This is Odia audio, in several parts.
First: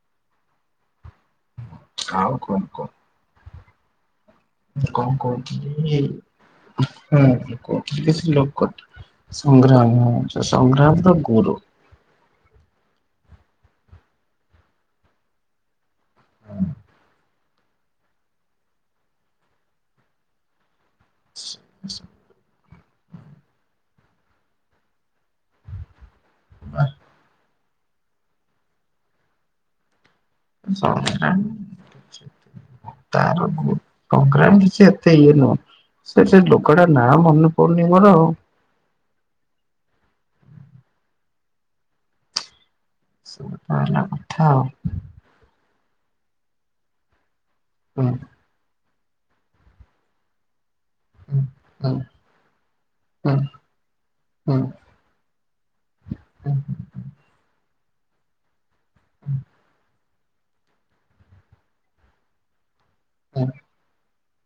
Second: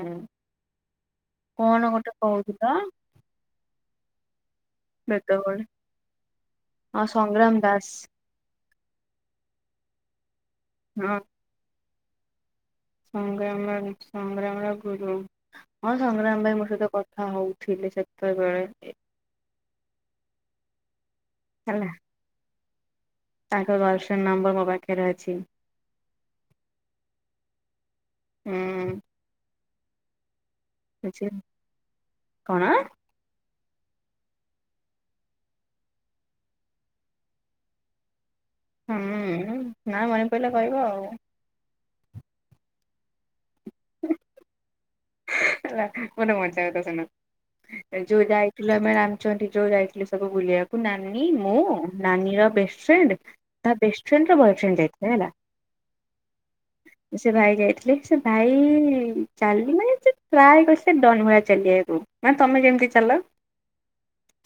ହୁଁ କଣ ଗୋଟେ ଆଉ କଣ କହୁଥିଲ? କହ? କଣ ବେତବେଳେ କହୁଥିଲି ହଁ ସଂଗ୍ରାମ ଦାସ ଲୋକ କ [unintelligible] ସଂଗ୍ରାମ ସଂଗ୍ରାମ ର ଗୁରୁ। ସଂଗ୍ରାମର ସଂଗ୍ରାମର ଗୁରୁ। ହଁ ସଂଗ୍ରାମ ଭାଇ ମୋ ସହିତ କଥା ହଉଥିଲେ ସେତେବେଳେ। ହେଲା ତାଙ୍କ ଗାର୍ଲଫ୍ରେଣ୍ଡ ନମ୍ବର୍ ମୋ ପାଖରେ ଅଛି। ବାସ୍ ହୁଁ ଅଛି କଣ [inaudible] ତାର ପ୍ରୋଗ୍ରାମ କିଛି ଏତେ ଇଏ ନୁହ। ସେ ସେ ଲୋକଟା ନାଁ ମନେ ପଡ଼ୁନି ମୋର ଆଉ। ହୁଁ ନା ମନେ ପଇଲେ କହିବ ଆଉ। ସେଇପା ହେଲା କଥା ଆଉ। ହେଲା ଗୋଟେ ମଜାକଥା ଶୁଣ ଏ ହୁଁ ଯୋଉ ଯାଇ ରାମଚଣ୍ଡି ଯୋଉ ଯାଇଥିଲି ସବୁ ବୁଲିବାକୁ ନାନୀ ହୁଁ ମୁଁ ହୁଁ ନାନୀର ବେଷ୍ଟ ଫ୍ରେଣ୍ଡ୍। ହୁଁ ତା ବେଷ୍ଟ ଫ୍ରେଣ୍ଡର ହୁଁ ହୁଁ ବଏଫ୍ରେଣ୍ଡ୍ ଯାଇଥିଲେ ହେଲା ହୁଁ ସେ ଭାଇ ଯାଇଥିଲେ। ସେ ଭାଇ ଚାଲିମାନେ ସେ ପ୍ରାୟ କ ସେ ଡନ୍ ଭଳି ଚାଲିିବାକୁ ମାନେ ତମେ ଯେମିତି ହ୍ୟାଲୋ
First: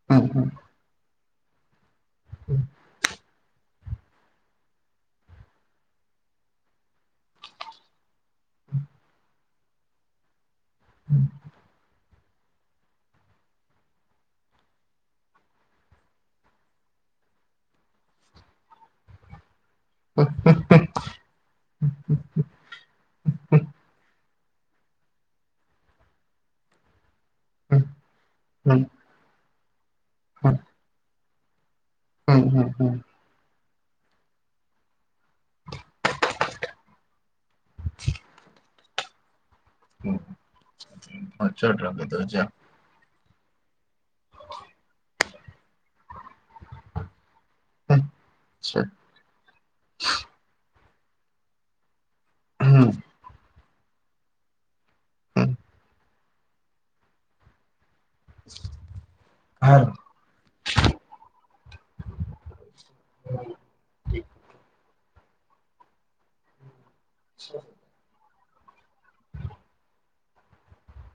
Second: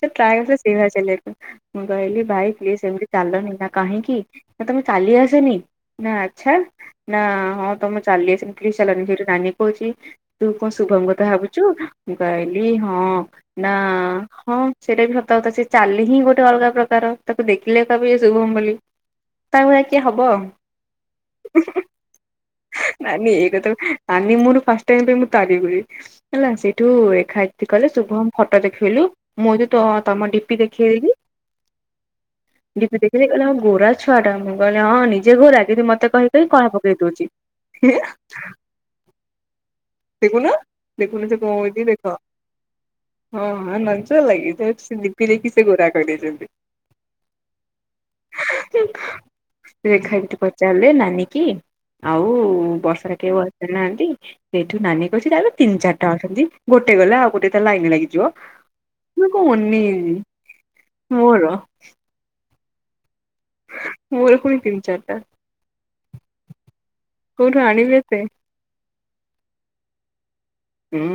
ସେ ହୁଁ। ହୁଁ ହୁଁ ହୁଁ ପ୍ରାୟତ ସେଇଭଳିଆ ଚାଲିବାକୁ। ମୁଁ କହିଲି ଭାଇ ପ୍ଲିସ୍ ଏମିତି ଚାଲନି କା କାହିଁକି ନା ତମେ ଚାଲି ଆସେନି ନା ଆଛା। ନା ହଁ ତମେ ଚାଲି ସେମିତି ହେ ଚାଲନି ସେଇଠି ନାନୀ କହୁଛି ତୁ କଣ ଶୁଭମ୍ କଥା ଭାବୁଛୁ ଚୁ ମୁଁ କହିଲି ହଁ ନା ହଁ ସେଇଟା ବି ସତା କଥା ସେ ଚାଲି ହିଁ ଗୋଟେ ଅଲଗା ପ୍ରକାର ତାକୁ ଦେଖିଲେ କହିବୁ ଇଏ ଶୁଭମ୍ ବୋଲି। ତା ଭଳିଆ କିଏ ହବ ହୁଁ ହୁଁ। [inaudible] ନାନୀ ଏଇଟାତ ନାନୀ ମୋର ଫାଷ୍ଟ୍ ଟାଇମ୍ ପାଇଁ ମୁଁ ତାରି ହୁଏ ହେଲା ସେଇଠୁ ଏଖାଏ ସି କହିଲେ ଶୁଭମ ଫଟୋ ହୁଁ ଦେଖେଇଲୁ ମୁଁ ତ ତ ତମ ଡି ପି ଦେଖେଇଲି। ହୁଁ ହୁଁ ହୁଁ। କହିଲି ହଁ ଗୋରା ଛୁଆ ଟା ମୁଁ କହିଲି ହଁ ନିଜେ ଗୋରା କିନ୍ତୁ ମତେ କହି କହି କଳା ପକେଇ ଦଉଛି। [unintelligible] ଦେଖୁନ ଦେଖୁନ ସେ କଣ ହୋଉଛି ହଜାର ଟଙ୍କା ଦେଖ। ଦଉଚି ଆଉ। ହଁ ହଁ ନଜର ଲାଗିଯାଉଚି ସେ ଡିପି ଦେଖିକି ସେ ଗୋରା କରିଦେଇଛନ୍ତି। ଆଚ୍ଛା ହୁଁ ହୁଁ। ହୁଁ, ହୁଁ, ରେଖା ଦିଦୀ ପଚାରିଲେ ନାନୀ କି ଆଉ ହୁଁ, ହୁଁ, ହୁଁ, ହୁଁ, ହୁଁ, ହୁଁ, ହୁଁ, ବର୍ଷାରେ କେଉ ଆସି ନାହାନ୍ତି। ସେଇଠୁ ନାନୀ କହିଛି ହୁଁ, ତାରବା ତିନି ଚାରଟା ଅଛନ୍ତି ଗୋଟେ ଗଲେ ଆଉ ଗୋଟେ ତା ଲାଇନ୍ ଲାଗିଯିବ। ମୁ କୁ ଅନେଇଚି ମୋର। ମୋର ପୁଣି ତିନି ଚାରିଟା କୋଉଠୁ ଆଣିିବି ଏତେ? ହୁଁ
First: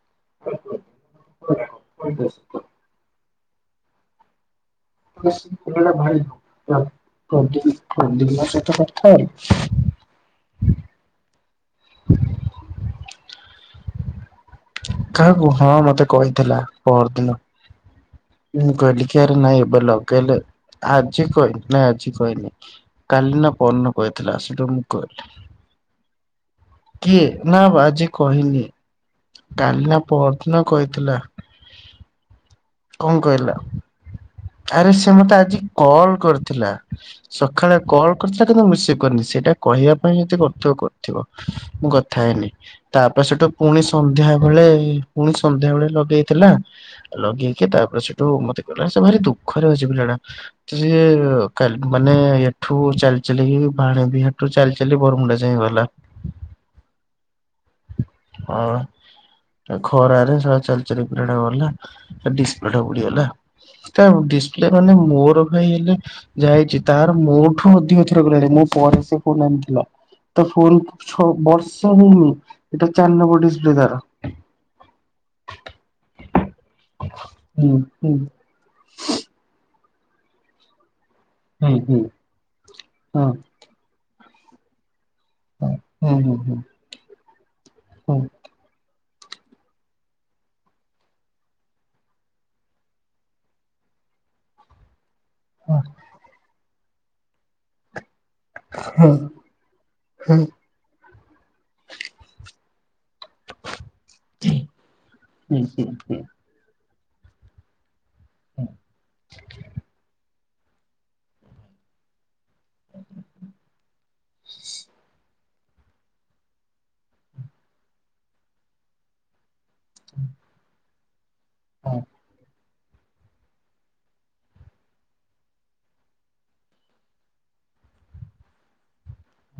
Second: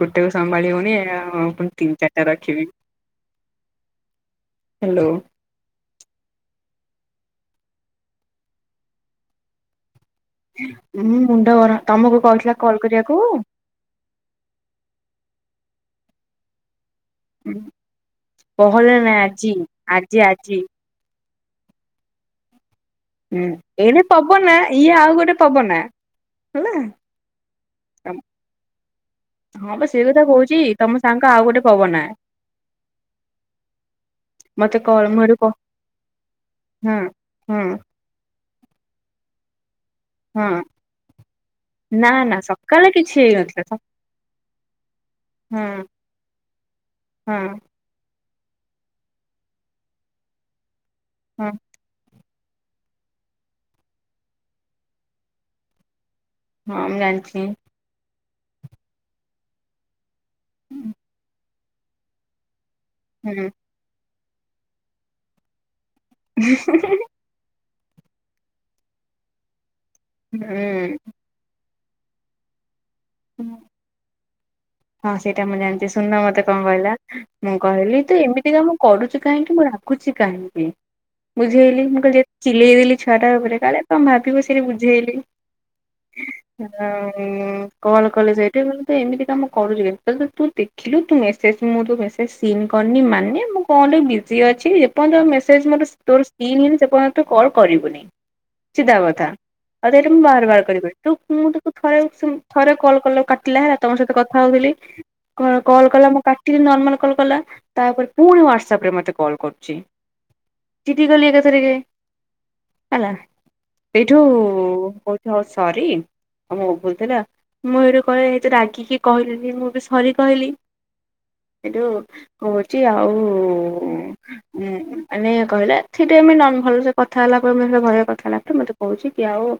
ଗୋଟେକୁ ସମ୍ଭାଳିିହଉନି ଆଉ ପୁଣି ତିନି ଚାରିଟା ରଖିବି। ହାଲୋ। [unintelligible] ମୁଁ ମୁଣ୍ଡ ଗର ତମକୁ କହିଥିଲା କଲ କରିବାକୁ? କାହାକୁ ହଁ ମତେ କହିଥିଲା ପହର ଦିନ। ହୁ। ମୁଁ କହିଲି କି ଆରେ ନାଇଁ ଏବେ ଆଜି ଲଗେଇଲେ ଆଜି ଆଜି କହିନି ନାଇଁ ଆଜି କହିନି। ହୁଁ କାଲିନା ପର ଦିନ ଏଇନେ କହିଥିଲା ପବନା ସେଠୁ ମୁଁ ଇଏ ଆଉ କଲି। ଗୋଟେ ପବନା ହେଲା କିଏ ନା ବା ଆଜି କହିନି। ହଁ କାଲି ବା ନା ସେଇ କଥା ପହରଦିନ କହୁଛି ତମ କହିଥିଲା ସାଙ୍ଗ ଆଉ ଗୋଟେ ପବନା। କଣ କହିଲ? ମତେ ଆରେ କଲ୍ ସେ ମୁଁ ହେଠୁ ମତେ ଆଜି କଲ କରିଥିଲା ହଁ ହଁ ସଖାଳେ କଲ କରିଥିଲା କିନ୍ତୁ ମୁଁ ମେସେ କରିନି ସେଇଟା କହିବା ପାଇଁ ଯଦି ହଁ କରୁଥିବ କରିଥିବ ମୁଁ ନା କଥା ନା ହେଇନି। ସକାଳେ କିଛି ତାପରେ ସେଠୁ ହେଇନଥିଲା ପୁଣି ସନ୍ଧ୍ୟାବେେଳେ ପୁଣି ହଁ ସନ୍ଧ୍ୟାବେଳେ ଲଗେଇଥିଲା। ହଁ ଲଗେଇକି ତାପରେ ସେଠୁ ମତେ କହିଲା ସେ ଭାରି ଦୁଃଖରେ ଅଛି ପିଲାଟା ତ ସିଏ ହଁ କାଲ୍ ମାନେ ଏଠୁ ଚାଲିଚାଲିକି ବାଣୀ ବିହାର ଠୁ ଚାଲି ଚାଲି ବରମୁଣ୍ଡା ଯାଏ ଗଲା। ହଁ ମୁଁ ଜାଣିଚି। ହଁ ଏ ଖରାରେ ଶଳା ଚାଲି ଚାଲି ପିଲାଟା ଗଲା। ତା ଡିସପ୍ଲେ ଟା ଉଡ଼ିଗଲା ହୁଁ ତା ଡିସପ୍ଲେ ମାନେ ମୋର ଭାଇ ହେଲେ ଯାଇଛି ତାର ମୋଠୁ ଅଧିକ ଥର ଗଲାଣି, ମୋ ପରେ ସେ ଫୋନ୍ ଆଣିଥିଲା ତା ଫୋନ୍ ହୁଁ କୁ ବର୍ଷ ହେଇନି ଏଟା ଚାରି ନମ୍ବର ଡିସପ୍ଲେ ତାର। ହଁ ସେଇଟା ମୁଁ ଜାଣିଚି ସୁନନ ମତେ କଣ କହିଲା ମୁଁ ହୁଁ କହିଲି ହୁଁ ତୁ ଏମିତିକା ମୁଁ କରୁଚୁ କାହିଁକି ମୁଁ ରାଗୁଚି କାହିଁକି। ଡରେଇ ଧମକି ରଖୁଛି ବୁଝେଇଲି ପୁରା। ମୁଁ କହିଲି ତୁ ଚିଲେଇଦେଲି ହଁ ଛୁଆଟା ଉପରେ କାଳେ କଣ ଭାବିବ ସେଇଠି ବୁଝେଇଲି। ହ ହୁଁ ହୁଁ ହୁଁ। ହଁ କଲ କଲେ ସେଇଠି କହିଲି ତୁ ଏମିତି କାମ କରୁଛୁ କାଇଁ ଲି ତୁ ଦେଖିଲୁ ତୁ ମେସେଜ ମୁଁ ତୋ ମେସେଜ ସିନ କରିନି ମାନେ ମୁଁ କଣ ଗୋଟେ ବିଜି ଅଛି। ପର୍ଯ୍ୟନ୍ତ ମେସେଜ୍ ମୋର ତୋର ସିନ୍ ହେଇନି ସେପର୍ଯ୍ୟନ୍ତ ତୁ କଲ୍ କରିବୁନି ସିଧା କଥା। ତାକୁ ଏଇଟା ମୁଁ ବାର ବାର କରି କହିବି ତୁ ଫୁନୁ ତାକୁ ଥରେ କଲ୍ କଲ କାଲି କାଟିଲା ତମ ସହିତ କଥା ହଉଥିଲି କଲ କଲା ମୁଁ କାଟିିଲି ନର୍ମାଲ କଲ କଲା ତାପରେ ପୁଣି ହ୍ୱାଟ୍ସାପ ରେ ମୋତେ କଲ କରୁଚି ଚିଡ଼ିଗଲି ଏକାଥରେକେ। ହେଲା ହେଇଠୁ କହୁଚି ହଉ ସରି। ମୋ ଭୁଲଥିଲା ମୁଁ ହେଇଠୁ କହେ ଏତେ ରାଗିକି କହିଲିନି ମୁଁ ବି ସରି କହିଲି। ଏଠୁ କହୁଛି ଆଉ ଉଁ ମାନେ କହିଲା ଠିକ ଟାଇମି ନ ଭଲସେ କଥା ହେଲା ପରେ ଭଲଆ କଥା ହେଲା ପରେ ମତେ କହୁଛି କି ଆଉ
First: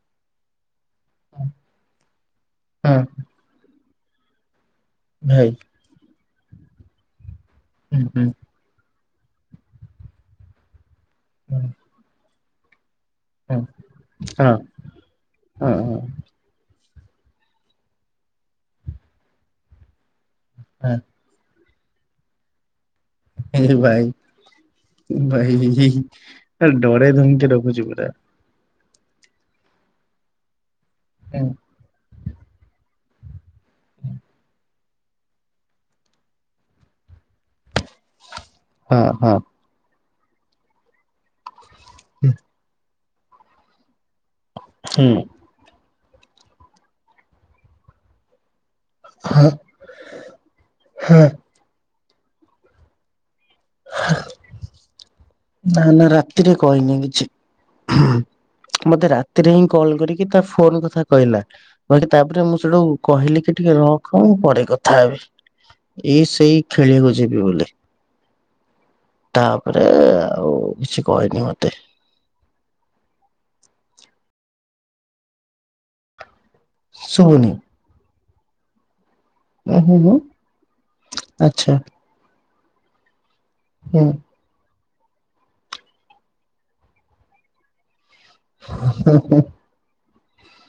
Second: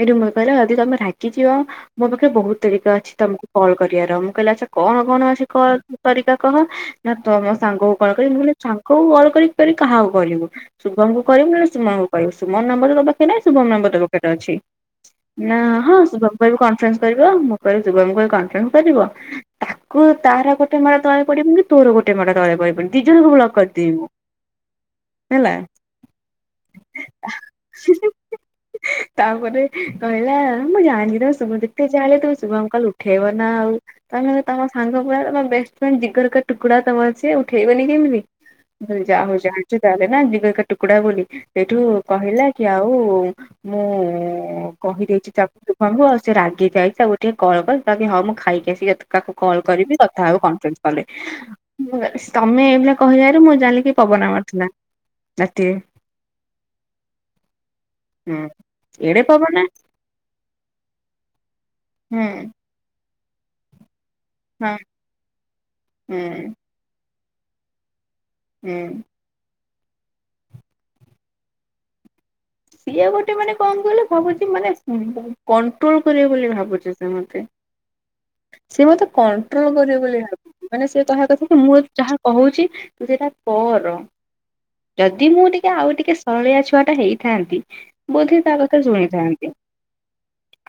ଏଇଠୁ ମ ବଇଲା ଯଦି ତମେ ରାଗିଯିବ ମୋ ପାଖରେ ବହୁତ ତରିକା ଅଛି ତମକୁ କଲ୍ କରିବାର ମୁଁ କହିଲି ଆଛା କଣ କଣ ଅଛି କ ତରିକା କହ ନା ତମ ସାଙ୍ଗକୁ କଲ କରିବି ମୁ କହିଲି ସାଙ୍ଗକୁ କଲ କରି କରି କାହାକୁ କରିବୁ ଶୁଭମ କୁ କରିବୁ ନଲେ ସୁମନଙ୍କୁ କରିବୁ ସୁମନ ନମ୍ୱର୍ ତୋ [unintelligible] ନା ଶୁଭମ ନମ୍ବର ତ ପାଖରେ ଅଛି ନା ହଁ ଶୁଭମ କହିବି କନଫରେନ୍ସ କରିବ ମୁଁ କହିଲି ସୁଭମ୍ କୁ କହିବି କନଫରେନ୍ସ କରିବ ତାକୁ ତାର ଗୋଟେ ମା ତ ପଡ଼ିବନି ତୋର ଗୋଟେ ମାଡ଼ ତଳେ ପଡ଼ିବନି ଦି ଜଣ କୁ ବ୍ଲକ କରିଦେବି ମୁଁ। ହେଲା ଭାଇ ରେ, ପୁରା ଡରେଇ ଧମକେଇ ରଖୁଛି ପୁରା। ତାପରେ କହିଲା ମୁଁ ଜାଣିଚି ତମେ ଶୁ ଯେତେ ଯା ହାହେଲେ ବି ତୁମେ ଶୁଭମ କଲ୍ ଉଠେଇବ। ନା ଆଉ ତମେ ତମ ସାଙ୍ଗ ପରା ତମ ବେଷ୍ଟଫ୍ରେଣ୍ଡ୍ ଜିଗର କା ଟୁକୁଡ଼ା ତମର ସିଏ। ଉଠେଇବନି କେମିତି? ମୁଁ କହିଲି ଯାହଉ ଜାଣିଚ ତାହାଲେ ନା ଜିଗର୍ କା ଟୁକଡ଼ା ବୋଲି। ସେଇଠୁ କହିଲା କି ଆଉ ମୁଁ କହିଦେଇଛି ତା ଶୁଭମ୍ କୁ, ଆଉ ସେ ରାଗି ଯାଇଚି ତାକୁ ଟିକେ କଲ କର। ମୁଁ ଖାଇି ଆସିକି ତାକୁ କଲ୍ କରିବି, କଥା ହବୁ କନଫ୍ରେନ୍ସ ହଁ କଲରେ। ତମେ ଏଇଭଳିଆ କହିବାରୁ ମୁଁ ଜାଣିଲି କି ପବନା ମାରୁଥିଲା। ରାତିରେ। ନା ନା ରାତିରେ କହିନି କିଛି। ହୁଁ ମତେ ଏଡେ ରାତିରେ ହିଁ ପବନା କଲ୍ କରିକି ତା ଫୋନ କଥା କହିଲା, କହିଲା ହୁଁ ତାପରେ ମୁଁ ସେଠୁ କହିଲି କି ଟିକେ ରଖ ମୁଁ ପରେ ହଁ କଥା ହେବି, ଏଇ ହୁଁ ସେଇ ଖେଳିବାକୁ ଯିବି ବୋଲି। ହୁଁ ଉଁ ତାପରେ ଆଉ କିଛି କହିନି ମତେ। ସିଏ ଗୋଟେ ମାନେ କଣ କହିଲ, କହୁଛି ମାନେ କଣ୍ଟ୍ରୋଲ କରିବେ ବୋଲି ଭାବୁଛି। ଶୁଭୁନି ସିଏ ମତେ କନ କରିବ ଉଁ ବୋଲି ହୁଁ ହୁଁ ଭାବ, ମାନେ ସେ କହ କଥା କି ଆଚ୍ଛା ମୁଁ ଯାହା କହୁଛି ତୁ ସେଇଟା କର। ହୁଁ ଯଦି ମୁଁ ଟିକେ ଆଉ ଟିକେ ସରଳିଆ ଛୁଆ ଟା ହେଇଥାନ୍ତି, ବୋଧେ ତା କଥା ହୁଁ ହୁଁ ଶୁଣିଥାନ୍ତି,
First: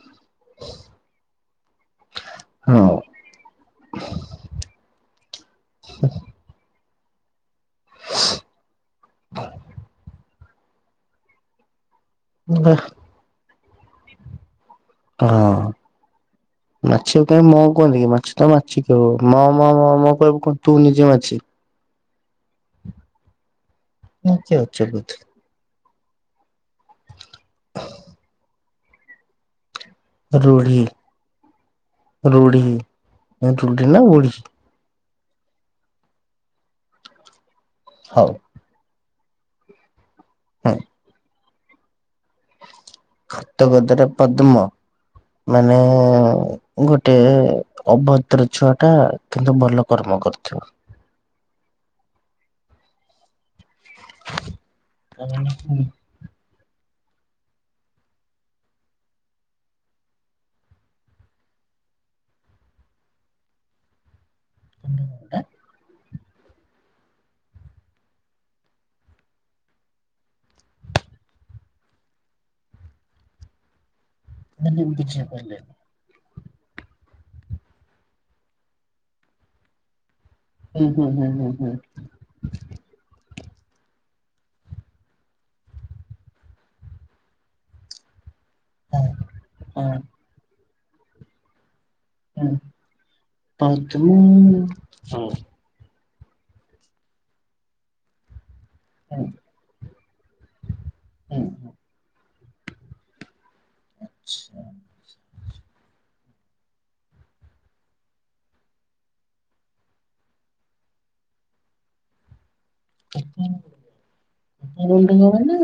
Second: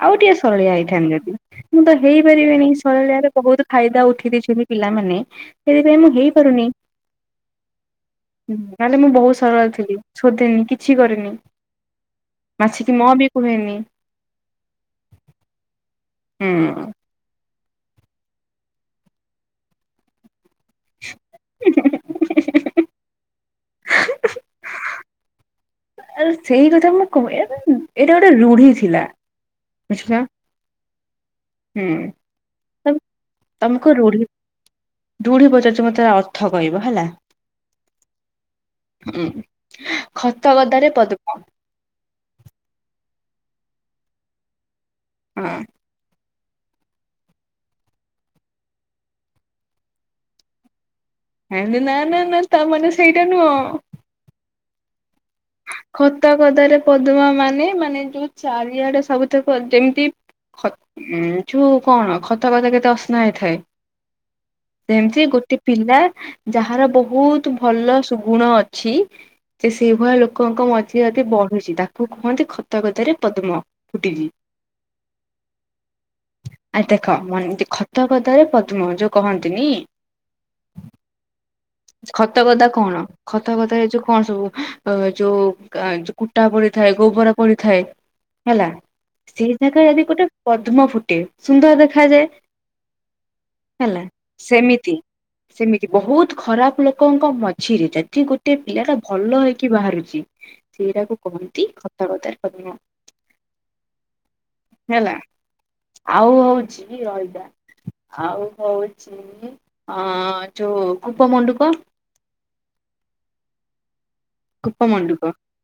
ଆଉ ଟେ ସରଳିଆ ହେଇଥାନ୍ତି ଯଦି, ମୁଁ ତ ହେଇପାରିବିନି ହଁ ସରଳିଆ ର ବହୁତ ଫାଇଦା ଉଠି ଦେଇଛନ୍ତି ପିଲାମାନେ, ସେଥିପାଇଁ ମୁଁ ହେଇପାରୁନି। ନହେଲେ ମୁଁ ବହୁତ ସରଳ ଥିଲି, ଶୋଧେନି କିଛି କରେନି। ବା ମାଛିିକି ମ ବି କୁହେନି। ହଁ ହୁଁ। ଅଁ ମାଛିବା କାଇଁ ମ କୁହନ୍ତି କି ମାଛ ତ ମାଛିିକ ମ ମ ମ ମ କହିବୁ କୁହ ତୁ ନିଜେ ମାଛି? ହୁଁ ହୁଁ ହୁଁ ହୁ ହୁ ହୁ [unintelligible] ଆ ସେଇ କଥା ମୁଁ କ, ଏଇଟା ଗୋଟେ ରୁଢି ଥିଲା। ବୁଝିଲ ରୁଢ଼ି ହୁଁ। ରୁଢି, ରୁଢି ନା ବୁଢ଼ି। ରୁଢି ପଚାରୁଛି ମତେ ଅର୍ଥ କହିବ ହେଲା? ହଉ। ହଁ, ଖତ ହଁ ଗଦାରେ ପଦ୍ମ? ଖତଗଦାରେ ପଦ୍ମ, ହଁ ମାନେ ଗୋଟେ ଅଭଦ୍ର ଛୁଆ ଟା କିନ୍ତୁ ଭଲ କର୍ମ କରିଥିବ। ଏଇ ନା ନା ନା ତା ମାନେ ସେଇଟା ନୁହଁ। କ [unintelligible] ଖତ କଦାରେ ପଦ୍ମା ମାନେ, ମାନେ ଯୋଉ ଚାରିଆଡେ ସବୁଥି ଯେମିତି ଉଁ ତୁ କଣ ଖତା ଖତା କେତେ ଅସ୍ନା ହେଇଥାଏ? ସେମିତି ଗୋଟେ ପିଲା ଯାହାର ବହୁତ ଭଲ ସୁଗୁଣ ଅଛି, ଯେ ସେଇଭଆ ଲୋକ ଲୋକଙ୍କ ମଝି ଅତି ବଢୁଛି, ତାକୁ କୁହନ୍ତି ଖତ ଗଦାରେ ପଦ୍ମ ଫୁଟିଛି। ମାନେ ଯେମିତି ଝିଅ କହିଲେ। ଆ ଦେଖ ମ ଖତ କଦ ରେ ପଦ୍ମ ଯୋଉ କହନ୍ତିନି? ହୁଁ ହୁଁ ହୁଁ ହୁଁ ହୁଁ। ଖତଗଦା କଣ? ଖତଗଦା ଏ ଯଉ କଣ ସବୁ ଅ ଯୋଉ କୁଟା ପଡିଥାଏ, ଗୋବର ପଡିଥାଏ। ହେଲା, ହଁ ସେଇ ଜାଗାରେ ହଁ ଯଦି ଗୋଟେ ପଦ୍ମ ଫୁଟେ ସୁନ୍ଦର ଦେଖାଯାଏ। ହଁ ହେଲା ସେମିତି [unintelligible] ସେମିତି ବହୁତ ଖରାପ ଲୋକଙ୍କ ମଝିରେ, ଯଦି ଗୋଟେ ପିଲା ଟା ହୁଁ ଭଲ ହେଇକି ବାହାରୁଛି ସେଇଟାକୁ ହୁଁ କହନ୍ତି ଖତ ଗଦାରେ ପଦ୍ମ। ଆଚ୍ଛା ହେଲା। ଆଉ ହଉଚି ରହିଥା, ଆଉ ହଉଛି ଚି ଅ, ଯୋଉ କୂପ ମଣ୍ଡୁକ। [inaudible] କୂପ ମଣ୍ଡୁକ ମାନେ?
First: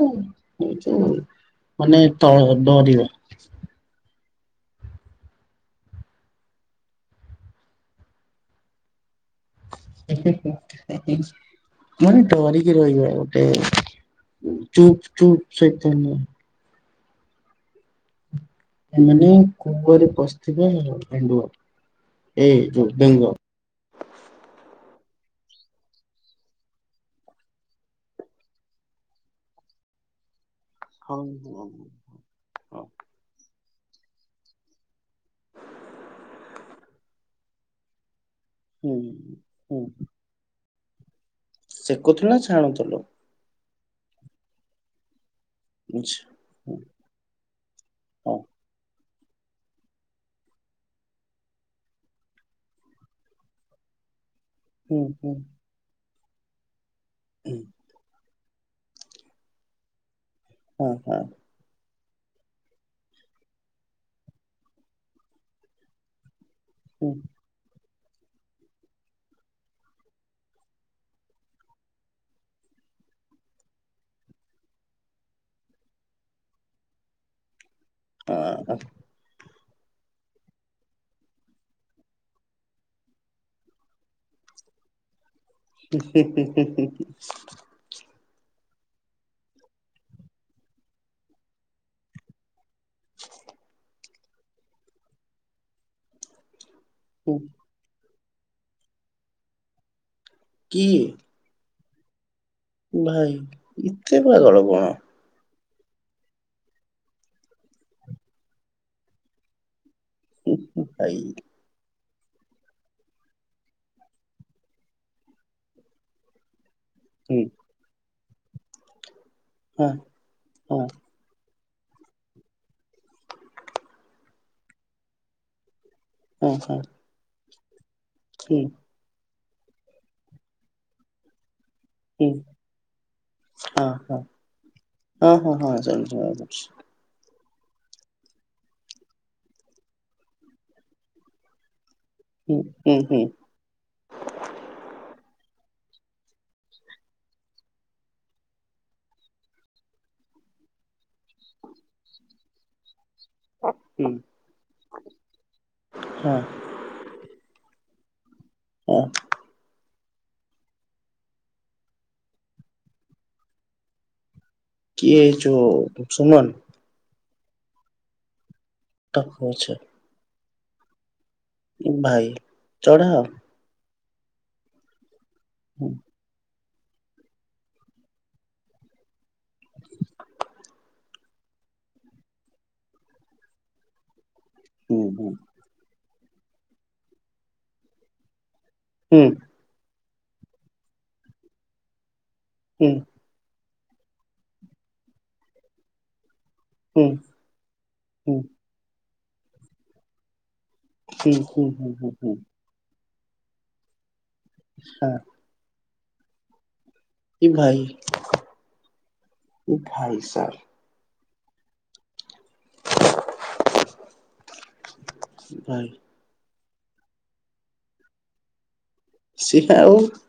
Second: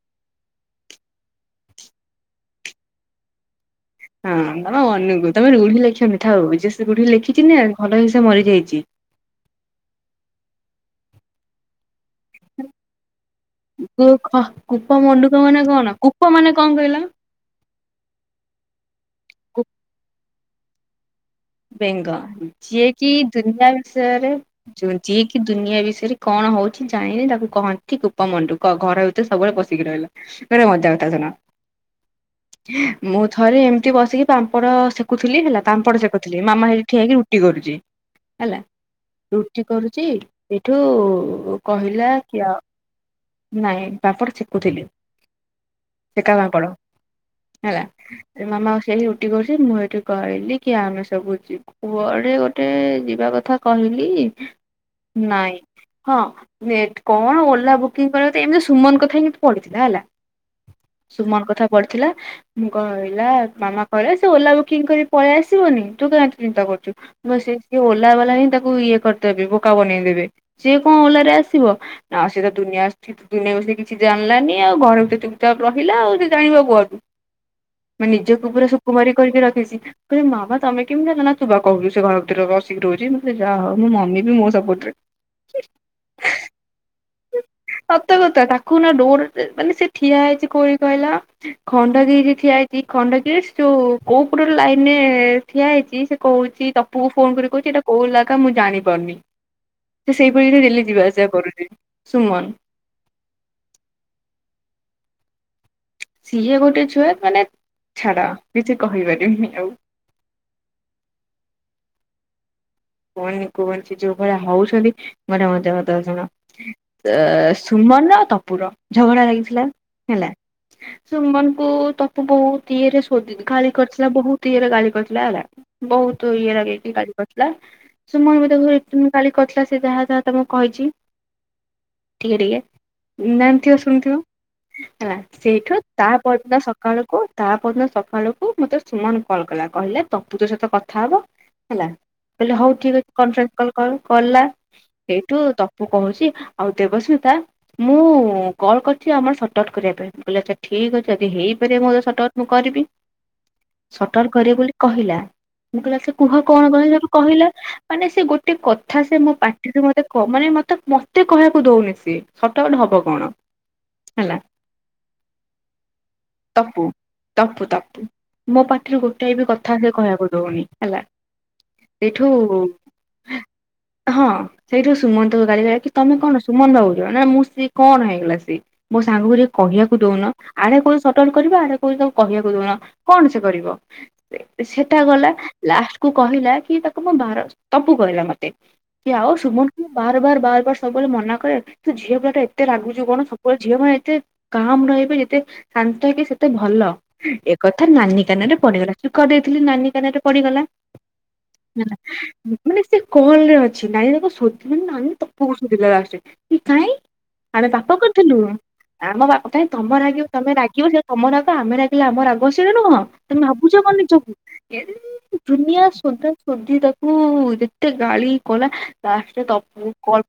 ଏଇ ଯୋଉ ମାନେ ତଳ ଡରିବା। ହଁ ତୋମ ମନୁକୁ, ତୋମେ ରୁଢ଼ି ଲେଖିବନି ଥାଉ, ଯିଏ ସେ ରୁଢି ଲେଖିଚି ନା ଭଲ ହେଇ ସେ ମରିଯାଇଚି। ମାନେ ଡରିକି ରହିବ ଗୋଟେ କୂଫ ଚୁପ୍ କୂପ ଚୁପ୍ ମଣ୍ଡୁକ ମାନେ ସହିତ କଣ? ନୁହଁ। କୂପ ମାନେ କଣ କହିଲ? ଏ ମାନେ କୂଅରେ ପସିିଥିବା ଏଣ୍ଡୁଅ। ବେଙ୍ଗ, ଏ ଯୋଉ ଯିଏ କିି ବେଙ୍ଗ। ଦୁନିଆ ବିଷୟରେ ଯୁ ଯିଏ କିି ଦୁନିଆ ବିଷୟରେ କଣ ହଉଛି ଜାଣିନି ତାକୁ କହନ୍ତି କୂପ ମଣ୍ଡୁକ। ଘର ସେ ସବେଳେ ପସିକି ରହିଲା ଗୋଟେ ହଁ ମଜା ହଁ ହଁ। [unintelligible] ମୁଁ ଥରେ ଏମତି ବସିକି ପାମ୍ପଡ ସେକୁଥିଲି ହେଲା, ପାମ୍ପଡ ସେକୁଥିଲି ମାମା ସେଠି ଠିଆ ହେଇକି ରୁଟି କରୁଚି। ହେଲା ହୁଁ ରୁଟି ହୁଁ କରୁଚି, ଏଠୁ କହିଲା ସେକୁଥିଲ କି ନା ଆ ଛାଣୁଥିଲ? ନାଇଁ ପାମ୍ପଡ ସେକୁଥିଲି। ଆଚ୍ଛା। ସେକା ପାମ୍ପଡ। ହେଲା ହଁ ଏ ମାମା ସେଇ ରୁଟି କରୁଛି। ମୁଁ ଏଠି କହିଲି କି ଆମେ ସବୁ ଯି କୁଆଡେ ଗୋଟେ ଯିବା କଥା କହିଲି, ହୁଁ ହୁଁ ନାଇଁ ହଁ ନେଟ୍ କଣ ହୁଁ ଓଲା ବୁକିଂ କରିବା ତ ଏମିତି ସୁମନ କଥା ହିଁ ପଡିଥିଲା ହେଲା। ହଁ ହଁ ସୁମନ କଥା ପଡିଥିଲା। ମୁଁ କହିଲା ମାମା କହିଲା ସେ ଓଲା ବୁକିଂ କରି ପଳେଇ ଆସିବନି। ତୁ କାଇଁ ଏତେ ଚିନ୍ତା କରୁଛୁ। ହୁଁ। ମୁଁ କହିଲି ସିଏ କି ଓଲାବାଲା ହିଁ ତାକୁ ଇଏ କରିଦେବେ ବୋକା ବନେଇ ଦେବେ। ସିଏ କଣ ଓଲା ରେ ଆସିବ। ଆଉ ସେ ତ ଦୁନିଆ [inaudible] ଦୁନିଆ ବିଷୟେ କିଛି ଜାଣିଲାନି ଆଉ। ଘର ଭିତରେ ଚୁପ୍ ଚାପ ରହିଲା ଆଉ ସେ ଜାଣିବ କୁଆଡୁ। ମାନେ ନିଜକୁ ପୁରା ସୁକୁମାରି କରିକି ରଖିସି। ମୁଁ କହିଲି ମାମା ତୋମେ କେମିତି ଜାଣିଲ? ନା ତୁ ବା କହୁଲୁ ସେ ଘର ଭିତରେ ରସି ରହୁଚି। ମୁଁ କହିଲି ଯାହା ହଉ ମୋ ମମି ବି ମୋ ସପୋର୍ଟ ରେ। ସେ ସତ କଥା ତାକୁ ନା ଡୋଡର ମାନେ ସେ ଠିଆ ହେଇଛି କୋଉ ଇଏ କହିଲ? ଖଣ୍ଡଗିରି ଠିଆ ହେଇ ସେଇ ଖଣ୍ଡଗିରି ଯୋଉ କୋଉ ପଟ ଗୋଟେ ଲାଇନ୍ ରେ ଠିଆ ହେଇଚି। ସେ କହୁଚି ତ ପୁଅ ହଁ ଫୋନ୍ କରି କହୁଚି ଏଟା କୋଉ ଇଲାକା ମୁଁ ଜାଣିପାରୁନି। ସେ ସେଇ ପଇରେ ଡେଲି କିଏ ଯିବା ଆସିବା କରୁଚି ସୁମନ। ଭାଇ ଏତେ ପାଗଳ କଣ। ସିଏ ଗୋଟେ ଛୁଆ ମାନେ ଛାଡ କିଛି କହିପାରିମିନି ଆଉ। ଉଁ, ହୁଁ ଭାଇ। କୁହନି କୁହନି ସେ ଯୋଉ ଭଳିଆ ହଉଛନ୍ତି ମାନେ ମଜା କଥା ଶୁଣ ଏ ସୁମନ ର ତପୁର ଝଗଡା ଲାଗିଥିଲା ହେଲା। ସୁମନକୁ ତପୁ ବହୁତ ଇଏ ରେ ସୋଦିଚି, ଗାଳି କରିଥିଲା ବହୁତ ଇଏରେ ଗାଳି କରିଥିଲା ହେଲା। ବହୁତ ଇଏ ଲାଗିକି ଗାଳି କରିଥିଲା। ସୁମନ ବି ତାକୁ ଏତ୍ ଉଁ, ଗାଳି କରିଥିଲା ସେ ଯାହା ଯାହା ତୋ ମୁଁ କହିଛି, ଟିକେ ଟିକେ। ଉଁ, ଜାଣିଥିବ ଶୁଣିଥିବ ହେଲା ସେଇଠୁ ତା ପରଦିନ ସ କାଳକୁ ତା ପରଦିନ ସଖାଳକୁ ମୋତେ ସୁମନ କଲ୍ କଲା। କହିଲା ତପୁ ତୋ ସହିତ କଥା ହବ। ହେଲା କହିଲି ହଉ ଠିକ ଅଛି କନଫ୍ରେନ୍ସ କଲ୍ କର କଲା। ସେଇଠୁ ତପୁ କହୁଛି ଆଉ ଦେବସ୍ମିତା ମୁଁ କଲ୍ କରିଛି ଆମର ସର୍ଟ ଆଉଟ୍ କରିବା ପାଇଁ। ମୁଁ କହିଲି ଆଚ୍ଛା ଠିକ ଅଛି ଯଦି ହେଇପାରିବ ମୋ ଦ୍ବାରା ସର୍ଟ ଆଉଟ୍ ମୁଁ କରିବି। ହ ସର୍ଟ ଆଉଟ୍ କରିବ ବୋଲି କହିଲା। ମୁଁ କହିଲି ଆଚ୍ଛା କୁହ କଣ ପାଇଁ ସବୁ କହିଲା ମାନେ ସେ ଗୋ ଟେ କଥା ସେ ମୋ ପା କିନ୍ତୁ ମୋତେ କ- ମାନେ ମୋତେ ମୋତେ କହିବାକୁ ଦଉନି ସିଏ। ସତ [unintelligible] ହବ କଣ। ହେଲା। କିଏ ଏଇ ଯୋଉ ସୁୁମନ? ପୁ ତପୁ ତାପୁ ମୋ ପାଟିରୁ ଗୋଟାଏ ତାକୁ ବି ଅଛି କଥା ସେ କହିବାକୁ ଦଉନି ହେଲା। ସେଇଠୁ ଭାଇ ଚଢା ଆଉ ହଁ ସେଇଠୁ ସୁମନ୍ତ ତାକୁ ଗାଲିଦେଲା କି ତମେ କଣ ସୁମନ୍ତ ଭାବୁଥିଲା ନାଁ ମୁଁ ସ୍ତ୍ରୀ କଣ ହେଇଗଲା ସେଇ ମୋ ସାଙ୍ଗକୁ ଟିକେ କହିବାକୁ ଦଉନ ଆଡେ କହୁଚ ସର୍ଟ କରିବା ଆଡେ କହୁଚ ତା କହିବାକୁ ଦଉନ। କଣ ସେ କରିବ? ସେଟା ହୁଁ ହୁଁ ଗଲା ଲାଷ୍ଟ କୁ କହିଲା କି ତାକୁ ମୋ ଭାରତ ତପୁ କହିଲା ମତେ। କି ହୁଁ ଆଉ ସୁମନକୁ ମୁଁ ବାର ବାର ବାର ବାର ସବୁବେଳେ ମନା କରେ ତୁ ଝିଅ ପିଲା ଟା ଏତେ ହୁଁ ରାଗୁଚୁ କଣ ସବୁ ଝିଅ ମାନେ ଏତେ କାମ ରହିବେ ଯେତେ ଶାନ୍ତ ହେଇ କି ସେତେ ଭଲ ହୁଁ ଏ କଥା ନାନୀ ହୁଁ କାନ ରେ ପଡିଗଲା। ସ୍ପିକର ଦେଇଥିଲି ନାନୀ କାନ ରେ ପଡିଗଲା। ହୁଁ। ହୁଁ ନାଁ ହୁଁ ହୁଁ ହୁଁ ନାଁ ମାନେ ସେ କଲ ରେ ଅଛି ନାଇଁ ତାକୁ ସୋଦ୍ ମାନେ ନାନୀ ହଁ ତପୁକୁ ସୋଦିଲା ଲାଷ୍ଟ୍ ରେ। କି କାଇଁ ଏ ଆମେ ଭାଇ ପାପ କରିଥିଲୁ, ଆମ ବାପ କାଇଁ ଏ ତମ ଭାଇ ରାଗିବ ତମେ ସାର୍ ରାଗିବ ତମ ରାଗ ଆମେ ରାଗିଲେ ଆମ ରାଗ୍ [unintelligible] ତମେ ଭାବୁଚ କଣ ନିଜକୁ ଏମିତି ଦୁନିଆ ଭାଇ ଶୋଦା ସଦି ତାକୁ ଯେତେ ଗାଳି କଲା। ଲାଷ୍ଟ ରେ ସିଏ ତପୁକୁ ଆଉ କଲ୍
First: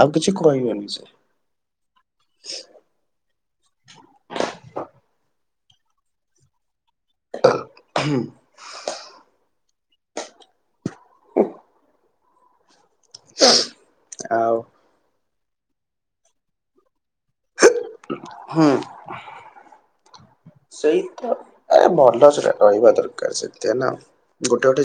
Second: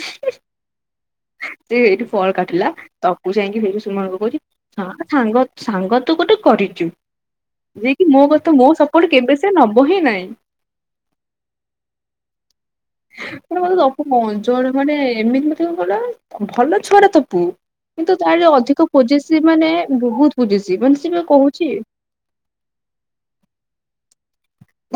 ଆଉ କିଛି କହିବନି ସେ ସେ ଏଇଠି କଲ କାଟିଲା, ତପୁ ଯାଇକି ପିଙ୍କୁ ସୁମନକୁ କହୁଚି ହଁ ସାଙ୍ଗ ସାଙ୍ଗ ତୁ ଗୋଟେ କରିଚୁ। ଯିଏ କି ମୋ କଥା ମୋ ସପୋର୍ଟ କେବେ ସେ ନବ ହିଁ ନହିଁ। [unintelligible] ନାଁ ମତେ ତପୁ ଆଉ ଗଞ୍ଜଡ଼ ମାନେ ଏମିତି ମତେ କଣ କହିଲ ଭଲ ଛୁଆ ଟା ତପୁ। କିନ୍ତୁ ତାହାଲେ ହୁଁ ଅଧିକ ପୋଯେସି ମାନେ ବହୁତ ପୋଯେସି ସେଇ ମାନେ ସେ ପା କହୁଚି କାର ସତ୍ୟାନ ଗୋଟେ ଗୋଟେ